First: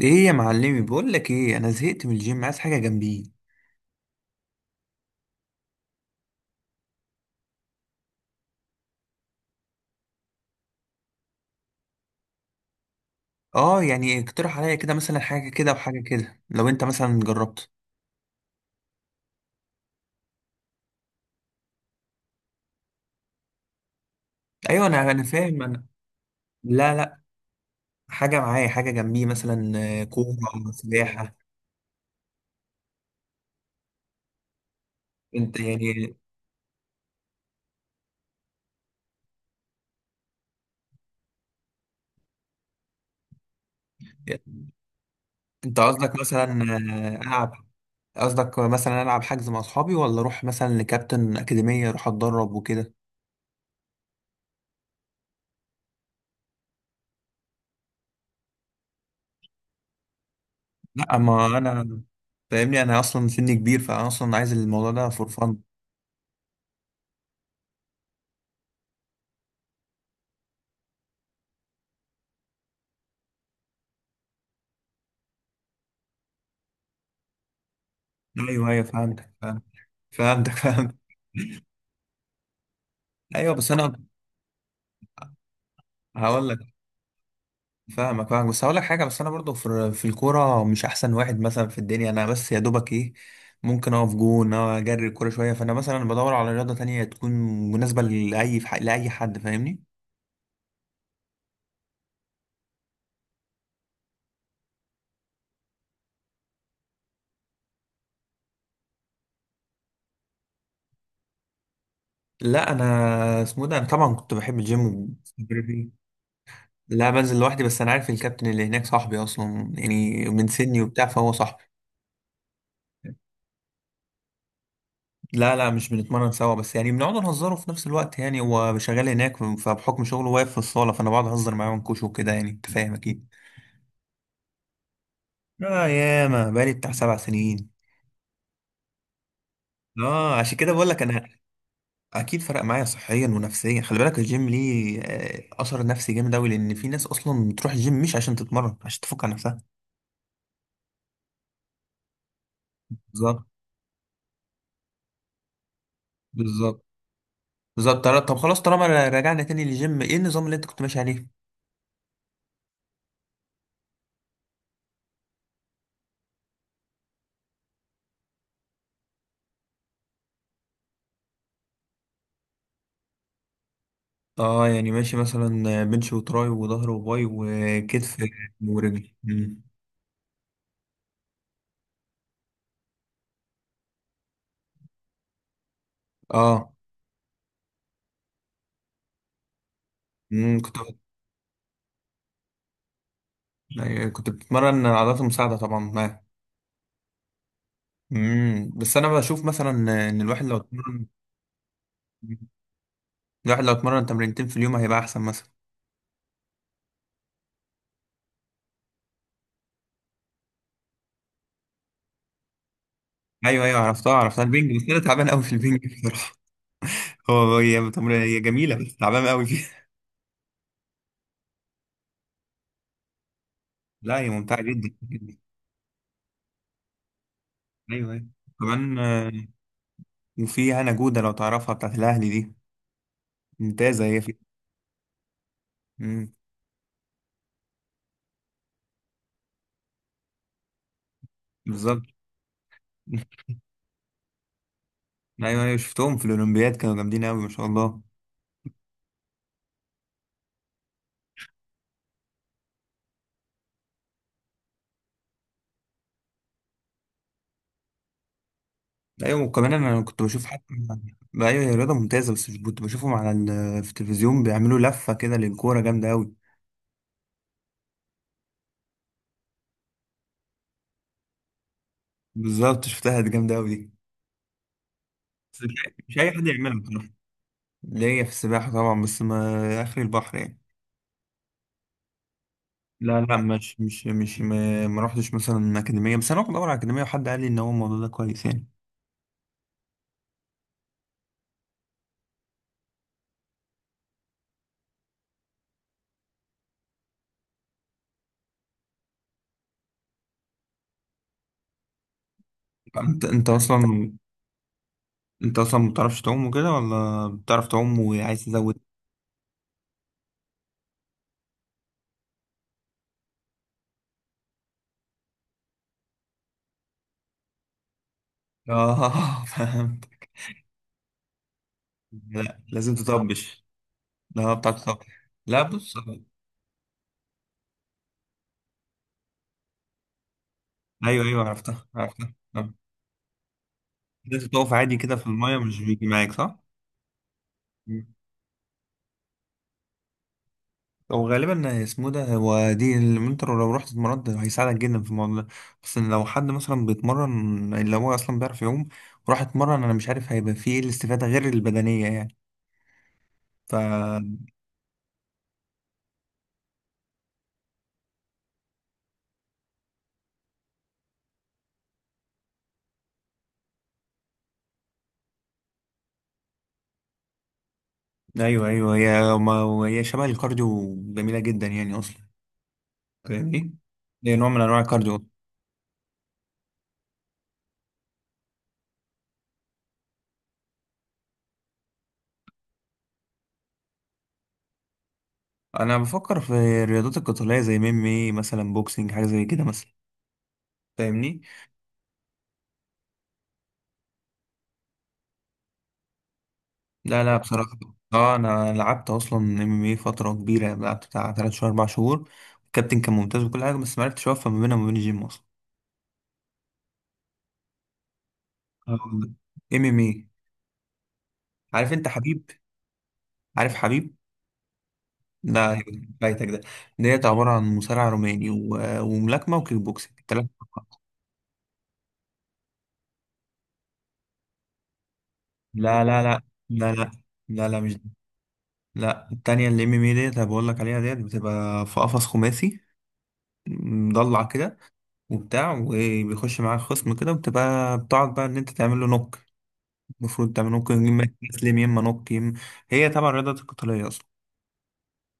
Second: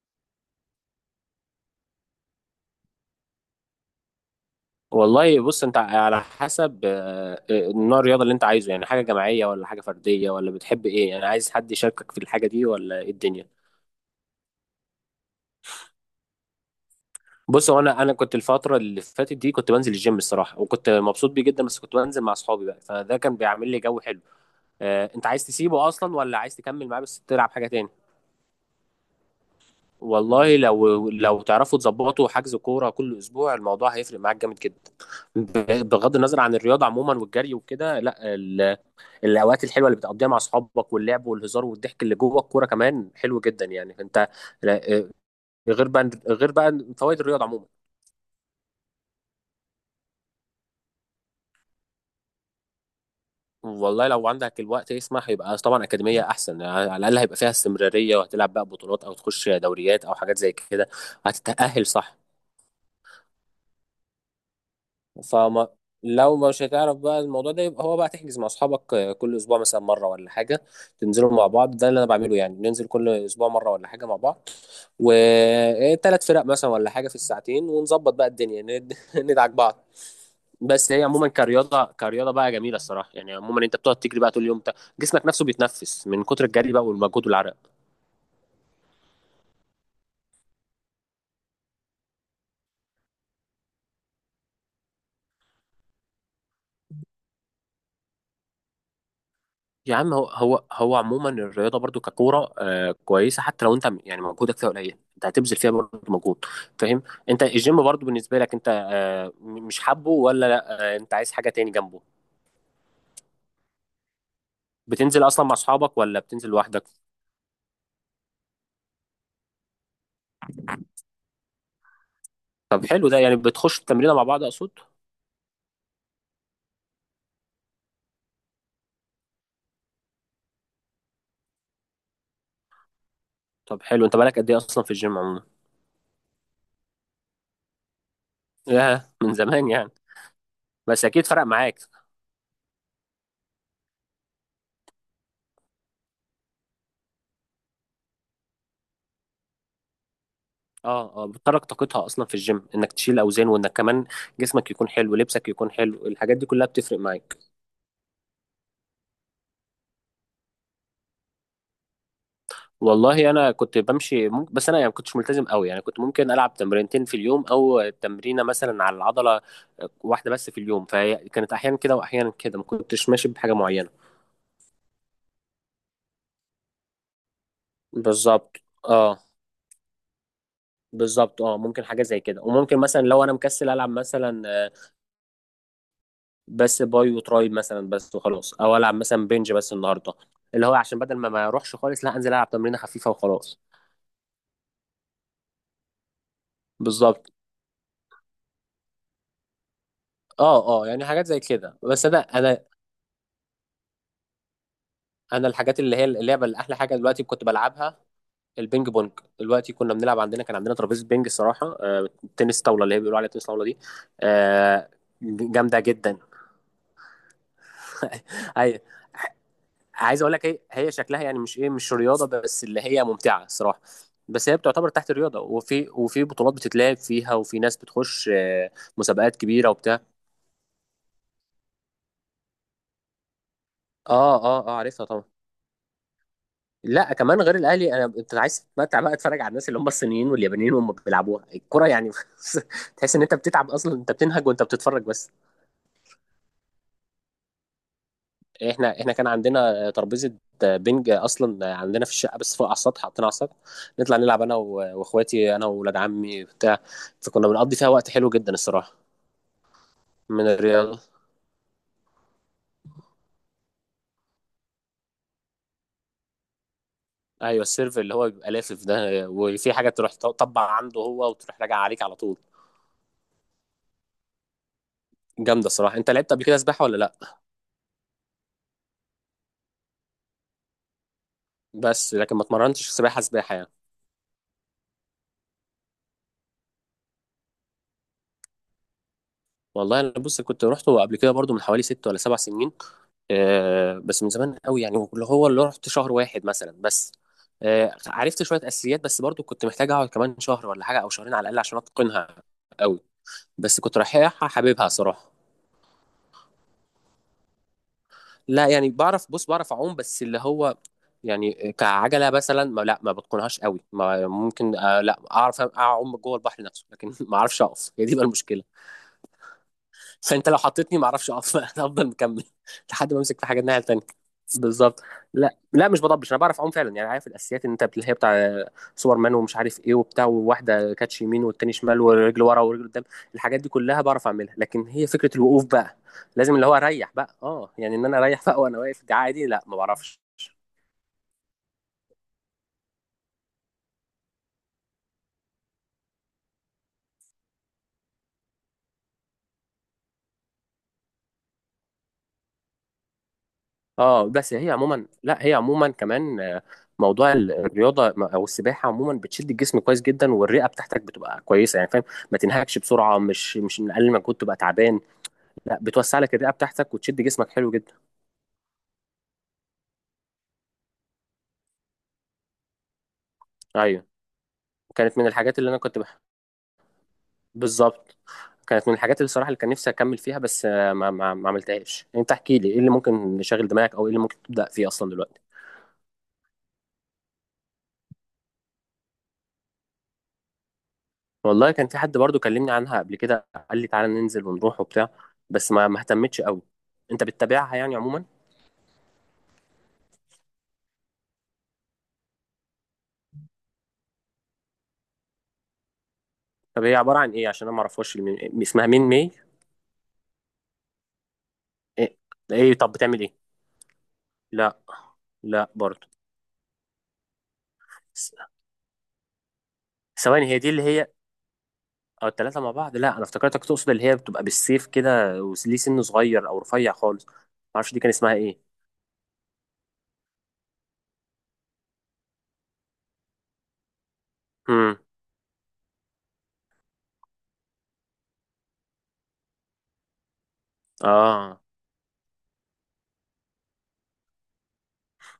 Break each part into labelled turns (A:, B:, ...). A: ايه يا معلمي، بقول لك ايه، انا زهقت من الجيم، عايز حاجه جنبي.
B: والله بص انت على حسب نوع الرياضه اللي انت عايزه، يعني حاجه جماعيه ولا حاجه فرديه، ولا بتحب ايه؟ يعني عايز حد يشاركك في الحاجه دي ولا ايه الدنيا؟
A: اه، يعني اقترح عليا كده مثلا حاجه كده وحاجه كده لو انت مثلا جربت.
B: بص، هو انا كنت الفتره اللي فاتت دي كنت بنزل الجيم الصراحه، وكنت مبسوط بيه جدا، بس كنت بنزل مع اصحابي بقى، فده كان بيعمل لي جو حلو.
A: ايوه، انا
B: انت عايز
A: فاهم انا.
B: تسيبه اصلا ولا عايز تكمل
A: لا،
B: معاه
A: لا،
B: بس تلعب حاجه تاني؟
A: حاجه معايا، حاجه جنبي مثلا. آه، كوره،
B: والله لو
A: سباحه.
B: لو تعرفوا تظبطوا حجز كوره كل اسبوع الموضوع هيفرق معاك جامد جدا.
A: انت يعني؟
B: بغض النظر عن الرياضه عموما، والجري وكده، لا الاوقات الحلوه اللي بتقضيها مع اصحابك، واللعب والهزار والضحك اللي جوه الكوره، كمان حلو جدا يعني انت. لا- آه،
A: انت
B: غير بقى،
A: قصدك مثلا
B: غير بقى فوائد الرياضه
A: العب؟
B: عموما.
A: قصدك مثلا العب حجز مع اصحابي، ولا اروح مثلا لكابتن اكاديميه اروح اتدرب وكده؟
B: والله لو عندك الوقت يسمح يبقى طبعا اكاديميه احسن، يعني على الاقل هيبقى فيها استمراريه وهتلعب بقى بطولات او تخش دوريات او حاجات زي كده.
A: لا، ما
B: هتتاهل،
A: انا.
B: صح؟
A: فاهمني، انا اصلا سني كبير، فانا اصلا عايز الموضوع ده فور فن.
B: فما. لو مش هتعرف بقى الموضوع ده، يبقى هو بقى تحجز مع اصحابك كل اسبوع مثلا مره ولا حاجه. تنزلوا مع بعض. ده اللي انا بعمله، يعني ننزل كل اسبوع مره ولا حاجه مع بعض. وثلاث فرق مثلا ولا حاجه في الساعتين، ونظبط بقى الدنيا
A: ايوه، ايوه، فهمتك،
B: ندعك بعض.
A: فهمتك،
B: بس
A: فهمتك.
B: هي عموما كرياضه، كرياضه بقى جميله الصراحه، يعني
A: ايوه،
B: عموما
A: بس
B: انت بتقعد
A: انا.
B: تجري بقى طول اليوم انت. جسمك نفسه بيتنفس من كتر
A: هقول لك،
B: الجري بقى والمجهود والعرق.
A: فاهمك، فاهمك، بس هقول لك حاجه، بس انا برضو في الكوره مش احسن واحد مثلا في الدنيا، انا بس يا دوبك ايه. ممكن اقف جون أو اجري الكوره شويه، فانا مثلا بدور على رياضه تانية تكون مناسبه لاي حد، فاهمني.
B: يا عم، هو عموما الرياضه برضو ككوره كويسه، حتى لو انت يعني مجهودك فيها قليل، انت هتبذل فيها برضو مجهود. فاهم؟ انت الجيم برضو بالنسبه لك انت مش حابه ولا لا، انت عايز حاجه تاني جنبه؟
A: لا، انا اسمه إيه ده، انا طبعا كنت بحب الجيم
B: بتنزل اصلا مع
A: وبستمر فيه.
B: اصحابك ولا بتنزل لوحدك؟
A: لا، بنزل لوحدي، بس انا عارف الكابتن اللي هناك صاحبي اصلا، يعني من سني وبتاع، فهو صاحبي.
B: طب حلو، ده يعني بتخش التمرين مع بعض، اقصد؟
A: لا، لا، مش بنتمرن سوا، بس يعني بنقعد نهزره في نفس الوقت، يعني هو شغال هناك، فبحكم شغله واقف في الصالة، فأنا بقعد أهزر معاه ونكوشه وكده، يعني أنت فاهم أكيد.
B: طب حلو، انت بقالك قد ايه اصلا في الجيم عموما؟
A: آه، ياما بقالي بتاع 7 سنين.
B: ياه، من زمان يعني.
A: آه، عشان كده بقول لك
B: بس اكيد
A: أنا.
B: فرق معاك.
A: أكيد فرق معايا صحيا ونفسيا. خلي بالك الجيم ليه أثر نفسي جامد أوي، لأن في ناس أصلا بتروح الجيم مش عشان تتمرن، عشان تفك عن نفسها.
B: اه اه، بتترك طاقتها اصلا في الجيم انك تشيل
A: بالظبط.
B: اوزان، وانك كمان جسمك يكون حلو، لبسك يكون حلو، الحاجات دي كلها
A: بالظبط.
B: بتفرق معاك.
A: بالظبط. طب خلاص، طالما رجعنا تاني للجيم، إيه النظام اللي أنت كنت ماشي عليه؟
B: والله انا كنت بمشي ممكن، بس انا يعني ما كنتش ملتزم قوي، يعني كنت ممكن العب تمرينتين في اليوم، او تمرينه مثلا على العضله واحده بس في اليوم، فهي كانت احيانا كده واحيانا كده، ما كنتش ماشي بحاجه معينه.
A: اه، يعني ماشي مثلا بنش وتراي وظهر وباي وكتف
B: بالظبط.
A: ورجل
B: اه.
A: مم.
B: بالظبط، اه، ممكن حاجه زي كده، وممكن مثلا لو انا مكسل العب مثلا
A: اه.
B: بس باي وتراي مثلا، بس وخلاص، او العب مثلا بنج بس النهارده. اللي هو
A: كنت.
B: عشان بدل ما اروحش خالص، لا، انزل العب تمرينه خفيفه وخلاص.
A: أيوة، كنت بتمرن عضلات المساعدة طبعا معاه.
B: بالظبط.
A: بس انا بشوف مثلا ان
B: اه اه، يعني حاجات زي كده، بس انا
A: الواحد لو اتمرن تمرينتين في اليوم هيبقى احسن مثلا.
B: انا الحاجات اللي هي اللعبه اللي احلى حاجه دلوقتي كنت بلعبها، البينج بونج. دلوقتي كنا بنلعب عندنا، كان عندنا ترابيزه بينج الصراحه، تنس طاوله اللي هي بيقولوا عليها تنس
A: ايوه،
B: طاوله دي.
A: ايوه، عرفتها، عرفتها البنج، بس
B: آه،
A: انا تعبان قوي في البنج
B: جامده جدا.
A: بصراحة. هو هي تمر- هي جميلة،
B: اي،
A: بس تعبان قوي فيها.
B: عايز اقول لك هي شكلها يعني مش ايه، مش رياضه، بس اللي هي ممتعه الصراحه.
A: لا، هي
B: بس هي
A: ممتعة
B: بتعتبر
A: جدا
B: تحت
A: جدا.
B: الرياضه، وفي بطولات بتتلعب فيها، وفي ناس
A: ايوه، ايوه،
B: بتخش
A: كمان.
B: مسابقات كبيره وبتاع.
A: وفي هنا جودة لو تعرفها، بتاعت الاهلي دي، ممتازة هي
B: اه
A: فيها.
B: اه اه، عارفها طبعا.
A: مم.
B: لا كمان غير الاهلي، انت عايز تتمتع بقى، اتفرج على الناس اللي هم الصينيين واليابانيين وهم بيلعبوها الكرة
A: بالظبط.
B: يعني. تحس ان انت بتتعب اصلا، انت بتنهج وانت بتتفرج بس.
A: ايوه، ايوه، شفتهم في الاولمبياد كانوا جامدين قوي ما شاء الله.
B: احنا كان عندنا ترابيزه بنج اصلا عندنا في الشقه، بس فوق على السطح حاطينها على السطح. نطلع نلعب انا و- واخواتي، انا واولاد عمي بتاع. فكنا بنقضي فيها وقت حلو جدا الصراحه.
A: ايوه، وكمان انا كنت بشوف
B: من
A: حد.
B: الرياضه.
A: ايوه، هي رياضه ممتازه، بس كنت بشوفهم في التلفزيون بيعملوا لفه كده للكوره جامده قوي.
B: ايوه، السيرف اللي هو بيبقى لافف ده، وفي حاجه تروح تطبع عنده هو، وتروح راجع عليك على طول.
A: بالظبط، شفتها دي، جامده قوي دي. بس
B: جامده
A: مش
B: الصراحه. انت
A: مش اي
B: لعبت قبل
A: حد
B: كده
A: يعملها
B: سباحه ولا
A: بصراحه.
B: لا؟
A: ليا في السباحه طبعا، بس ما اخر البحر يعني.
B: بس لكن ما اتمرنتش
A: لا،
B: سباحه
A: لا،
B: سباحه يعني.
A: مش مش مش ما رحتش مثلا اكاديميه، بس انا كنت بدور على اكاديميه، وحد قال لي ان هو الموضوع ده كويس يعني.
B: والله انا بص، كنت رحته قبل كده برضو من حوالي 6 ولا 7 سنين. بس من زمان قوي يعني، اللي هو اللي رحت شهر واحد مثلا بس. عرفت شويه اساسيات، بس برضو كنت محتاج اقعد كمان شهر ولا حاجه او شهرين على الاقل عشان اتقنها قوي.
A: انت
B: بس كنت
A: اصلا.
B: رايحها حاببها صراحه.
A: انت اصلا ما بتعرفش تعوم وكده، ولا بتعرف تعوم وعايز
B: لا
A: تزود؟
B: يعني بعرف، بص، بعرف اعوم، بس اللي هو يعني كعجله مثلا ما بتقنهاش قوي، ما ممكن لا اعرف اعوم جوه البحر نفسه، لكن ما اعرفش اقف، هي دي بقى المشكله.
A: اه. فهمت.
B: فانت لو حطيتني ما اعرفش اقف. انا افضل مكمل
A: لا، لازم
B: لحد ما امسك في حاجه
A: تطبش.
B: الناحيه التانيه.
A: لا، هو بتاع
B: بالظبط.
A: تطبش.
B: لا،
A: لا،
B: لا،
A: بص.
B: مش بضبش، انا بعرف اعوم فعلا، يعني عارف الاساسيات ان انت اللي هي بتاع سوبر مان ومش عارف ايه وبتاع، وواحده كاتش
A: ايوه، ايوه،
B: يمين والتاني
A: عرفتها،
B: شمال،
A: عرفتها.
B: ورجل ورا
A: آه.
B: ورجل قدام. الحاجات دي كلها بعرف
A: لازم
B: اعملها،
A: تقف
B: لكن
A: عادي
B: هي
A: كده في
B: فكره
A: المايه،
B: الوقوف
A: مش
B: بقى.
A: بيجي معاك
B: لازم
A: صح؟
B: اللي هو اريح بقى، اه يعني ان
A: مم.
B: انا اريح بقى وانا واقف دي عادي، لا ما بعرفش.
A: هو غالبا اسمه ده، هو دي اللي انت لو رحت اتمرنت هيساعدك جدا في الموضوع ده. بس إن لو حد مثلا بيتمرن، اللي هو اصلا بيعرف يعوم. وراح اتمرن، انا مش عارف هيبقى فيه ايه الاستفاده غير البدنيه، يعني. ف
B: اه، بس هي عموما، لا هي عموما كمان، موضوع الرياضه او السباحه عموما بتشد الجسم كويس جدا، والرئه بتاعتك بتبقى كويسه، يعني فاهم؟ ما تنهكش بسرعه، مش من اقل ما كنت تبقى تعبان. لا، بتوسع لك الرئه بتاعتك وتشد جسمك حلو جدا.
A: ايوه، ايوه، هي ما هي شبه الكارديو جميله جدا يعني اصلا. فاهمني؟
B: ايوه،
A: هي نوع من انواع
B: كانت
A: الكارديو.
B: من الحاجات اللي انا كنت بالظبط. كانت من الحاجات اللي صراحه اللي كان نفسي اكمل فيها، بس ما عملتهاش. انت احكي لي ايه اللي ممكن يشغل دماغك، او ايه اللي ممكن تبدا فيه اصلا دلوقتي؟
A: انا بفكر في الرياضات القتاليه زي ميمي مثلا، بوكسينج، حاجه زي كده مثلا. فاهمني.
B: والله كان في حد برضو كلمني عنها قبل كده، قال لي تعالى ننزل ونروح وبتاع، بس ما اهتمتش قوي.
A: لا،
B: انت
A: لا،
B: بتتابعها
A: بصراحه.
B: يعني عموما؟
A: اه، انا لعبت اصلا ام ام فتره كبيره، لعبت بتاع 3 شهور، 4 شهور. الكابتن كان ممتاز وكل حاجه، بس ما عرفتش اوفق ما بينها وما بين الجيم اصلا.
B: طب هي عبارة عن ايه؟ عشان انا ما اعرفهاش. اسمها مين، مي...؟
A: MMA. عارف انت
B: ايه؟
A: حبيب؟
B: إيه؟ طب بتعمل ايه؟
A: عارف حبيب؟
B: لا، لا
A: لا،
B: برضو.
A: فايتك ده. ديت عباره عن مصارع
B: س-
A: روماني و- وملاكمه وكيك بوكسينج،
B: ثواني،
A: التلاتة
B: هي دي اللي
A: فقط.
B: هي او الثلاثة مع بعض؟ لا انا افتكرتك تقصد اللي هي بتبقى بالسيف كده، وليه سن
A: لا، لا، لا،
B: صغير او
A: لا،
B: رفيع
A: لا،
B: خالص، ما
A: لا، لا،
B: اعرفش
A: مش
B: دي كان
A: دي.
B: اسمها ايه.
A: لا، التانية اللي MMA ديت، انا بقول لك عليها ديت بتبقى في قفص خماسي، مضلع كده،
B: امم.
A: وبتاع، وبيخش معاك خصم كده، وبتبقى بتقعد بقى ان انت تعمل له نوك. المفروض تعمل نوك يما.
B: اه،
A: تسلم يما، نوك يما. هي طبعا الرياضة القتالية اصلا.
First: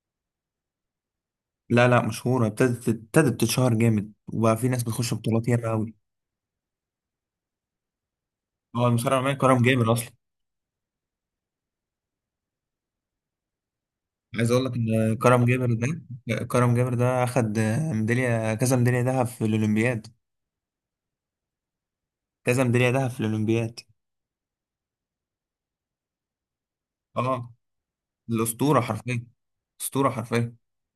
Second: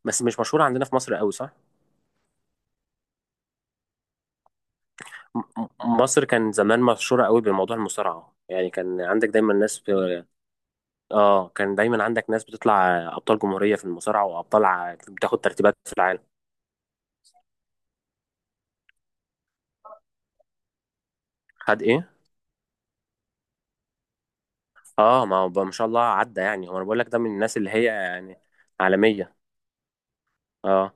B: بس مش مشهورة عندنا في مصر قوي، صح؟
A: لا، لا، مشهورة. ابتدت تتشهر جامد، وبقى في ناس بتخش
B: م-
A: بطولات
B: م-
A: ياما قوي.
B: مصر كان زمان مشهورة قوي بموضوع المصارعة، يعني
A: هو
B: كان
A: المصارع
B: عندك
A: الروماني
B: دايما
A: كرم
B: ناس.
A: جابر اصلا.
B: اه، كان دايما عندك ناس بتطلع ابطال جمهوريه في المصارعه،
A: عايز اقول
B: وابطال
A: لك ان
B: بتاخد
A: كرم جابر
B: ترتيبات
A: ده
B: في العالم.
A: كرم جابر ده اخد ميدالية، كذا ميدالية ذهب في الاولمبياد.
B: خد ايه؟
A: كذا ميدالية ذهب في الاولمبياد.
B: اه، ما هو بقى ما شاء الله عدى يعني، هو انا بقول لك ده من
A: اه،
B: الناس اللي هي يعني
A: الاسطورة حرفيا.
B: عالميه.
A: اسطورة حرفيا.
B: اه،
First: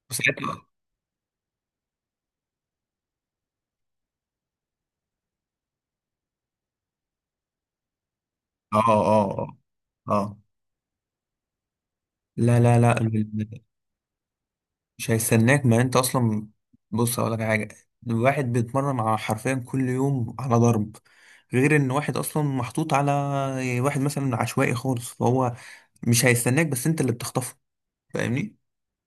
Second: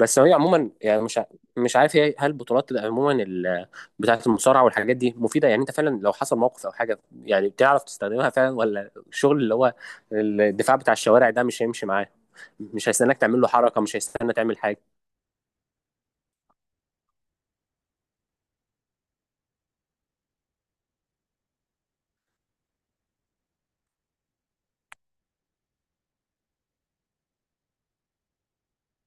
B: بس هي
A: وساعتها.
B: عموما يعني مش مش عارف هي، هل البطولات اللي عموما بتاعه المصارعه والحاجات دي مفيده؟ يعني انت فعلا لو حصل موقف او حاجه، يعني بتعرف تستخدمها فعلا،
A: اه،
B: ولا
A: اه،
B: الشغل اللي
A: اه.
B: هو
A: اه.
B: الدفاع بتاع الشوارع ده مش هيمشي معاه؟
A: لا، لا،
B: مش
A: لا،
B: هيستناك تعمل له
A: ال-
B: حركه، مش هيستنى تعمل حاجه.
A: مش هيستناك ما انت اصلا. بص، اقول لك حاجه. الواحد بيتمرن على حرفيا كل يوم على ضرب. غير ان واحد اصلا محطوط على واحد مثلا عشوائي خالص، فهو مش هيستناك، بس انت اللي بتخطفه. فاهمني.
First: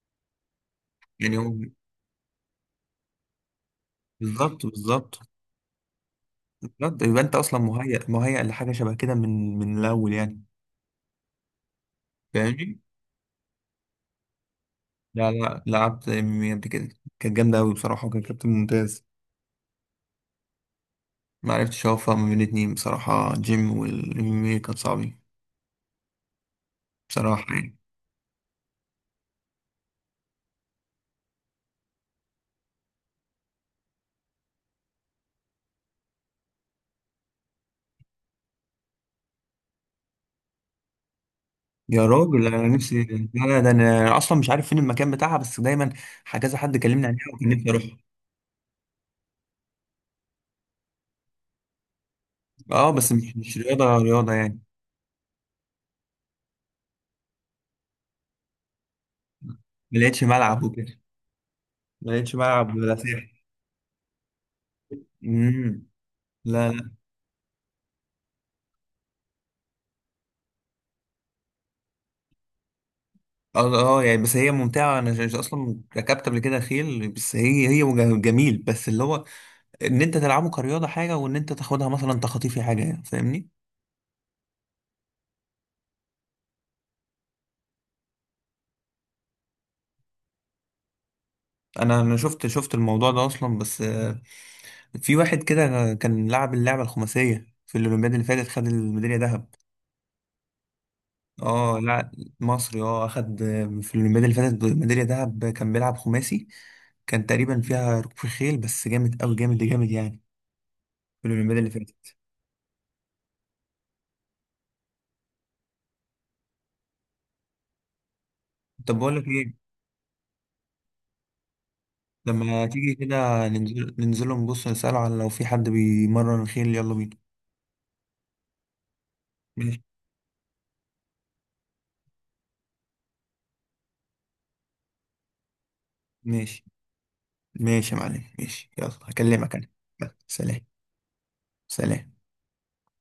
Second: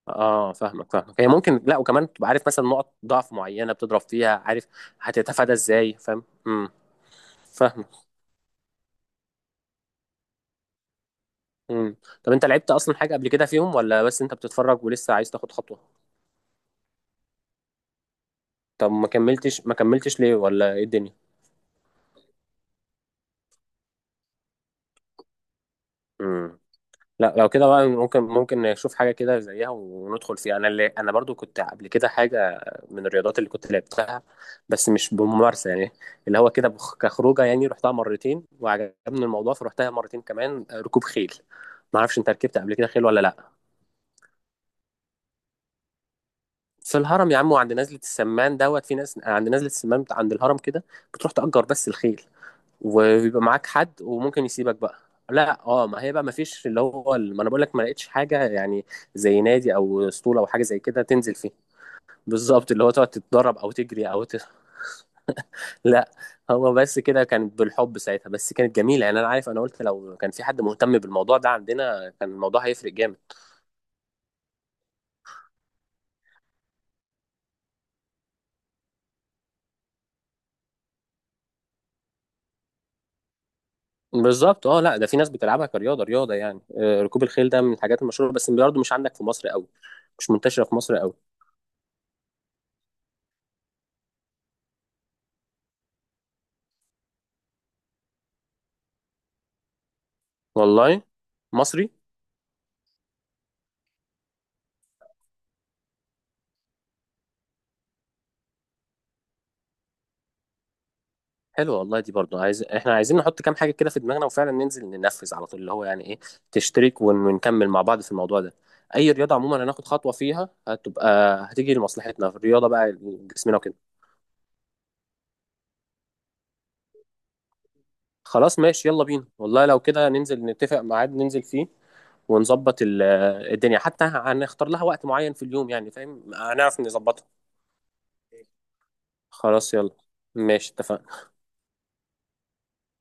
B: اه، فاهمك، فاهمك، هي
A: يعني هو.
B: ممكن، لا، وكمان تبقى عارف مثلا نقط ضعف معينه بتضرب فيها،
A: بالظبط،
B: عارف
A: بالظبط،
B: هتتفادى ازاي، فاهم؟
A: بالظبط، يبقى انت اصلا
B: فاهمك.
A: مهيأ، مهيأ لحاجه شبه كده من الاول يعني.
B: امم طب انت لعبت
A: فاهمني.
B: اصلا حاجه قبل كده فيهم، ولا بس انت بتتفرج ولسه
A: لا،
B: عايز تاخد
A: لا،
B: خطوه؟
A: لعبت MMA قبل كده. كانت جامده قوي بصراحه، وكان كابتن
B: طب
A: ممتاز.
B: ما كملتش ليه، ولا ايه الدنيا؟
A: ما عرفتش اوفق ما بين الاتنين بصراحه، جيم والام كان صعب.
B: امم. لا لو
A: بصراحة
B: كده
A: يعني.
B: بقى، ممكن نشوف حاجة كده زيها وندخل فيها، أنا برضو كنت قبل كده حاجة من الرياضات اللي كنت لعبتها، بس مش بممارسة يعني. اللي هو كده كخروجة يعني، رحتها مرتين وعجبني الموضوع، فروحتها مرتين كمان. ركوب خيل.
A: يا
B: معرفش، أنت
A: راجل،
B: ركبت
A: أنا
B: قبل كده
A: نفسي.
B: خيل ولا لأ؟
A: لا، لا، ده أنا أصلا مش عارف فين المكان بتاعها، بس دايما كذا حد
B: في
A: كلمني عليها،
B: الهرم يا
A: وكان
B: عم،
A: نفسي
B: وعند نزلة
A: أروحها.
B: السمان دوت. في ناس عند نزلة السمان عند الهرم كده، بتروح تأجر بس الخيل،
A: أه، بس مش
B: ويبقى
A: مش
B: معاك حد
A: رياضة رياضة
B: وممكن
A: يعني.
B: يسيبك بقى. لا اه، ما هي بقى ما فيش اللي هو ما انا بقول لك ما لقيتش حاجه يعني، زي نادي
A: ما
B: او
A: لقيتش
B: اسطوله او حاجه
A: ملعب
B: زي
A: وكده.
B: كده تنزل فيه.
A: ما لقيتش
B: بالظبط،
A: ملعب
B: اللي هو
A: ولا
B: تقعد
A: ساحة.
B: تتدرب او تجري او
A: أمم.
B: لا
A: لا،
B: هو
A: لا.
B: بس كده كان بالحب ساعتها، بس كانت جميله يعني، انا عارف، انا قلت لو كان في حد مهتم بالموضوع ده عندنا كان الموضوع هيفرق جامد.
A: أه، أه، يعني بس هي ممتعة، أنا أصلا ركبت قبل كده خيل، بس هي جميل، بس اللي هو إن أنت تلعبه كرياضة حاجة، وإن أنت تاخدها مثلا تخطيفي حاجة يعني، فاهمني؟
B: بالظبط، اه، لا ده في ناس بتلعبها كرياضه رياضه يعني، ركوب الخيل ده من الحاجات المشهوره، بس برضه مش عندك في مصر قوي. مش منتشره في مصر قوي.
A: أنا شفت الموضوع ده أصلا، بس في واحد كده كان لعب اللعبة الخماسية في الأولمبياد اللي فاتت، خد الميدالية ذهب.
B: والله؟
A: اه،
B: مصري؟
A: لا، مصري. اه، أخد. في الأولمبياد اللي فاتت، ميدالية ذهب، كان بيلعب خماسي. كان تقريبا فيها ركوب خيل، بس جامد أوي، جامد جامد يعني. في الأولمبياد اللي
B: حلو والله، دي
A: فاتت.
B: برضو احنا عايزين نحط كام حاجة كده في دماغنا وفعلا ننزل ننفذ على طول، اللي هو يعني ايه، تشترك ونكمل مع بعض في الموضوع ده.
A: طب،
B: اي
A: بقول لك
B: رياضة
A: إيه.
B: عموما هناخد خطوة فيها هتبقى، هتيجي لمصلحتنا في
A: لما
B: الرياضة بقى
A: تيجي كده
B: جسمنا وكده.
A: ننزل نبص نسأله على لو في حد بيمرن خيل، يلا بينا.
B: خلاص ماشي يلا بينا، والله لو
A: ماشي.
B: كده ننزل نتفق ميعاد ننزل فيه، ونظبط الدنيا، حتى هنختار لها وقت معين في اليوم يعني، فاهم؟
A: ماشي،
B: هنعرف نظبطها.
A: ماشي يا معلم، ماشي، يلا هكلمك أنا.
B: خلاص يلا.
A: يلا، سلام.
B: ماشي، اتفقنا.
A: سلام.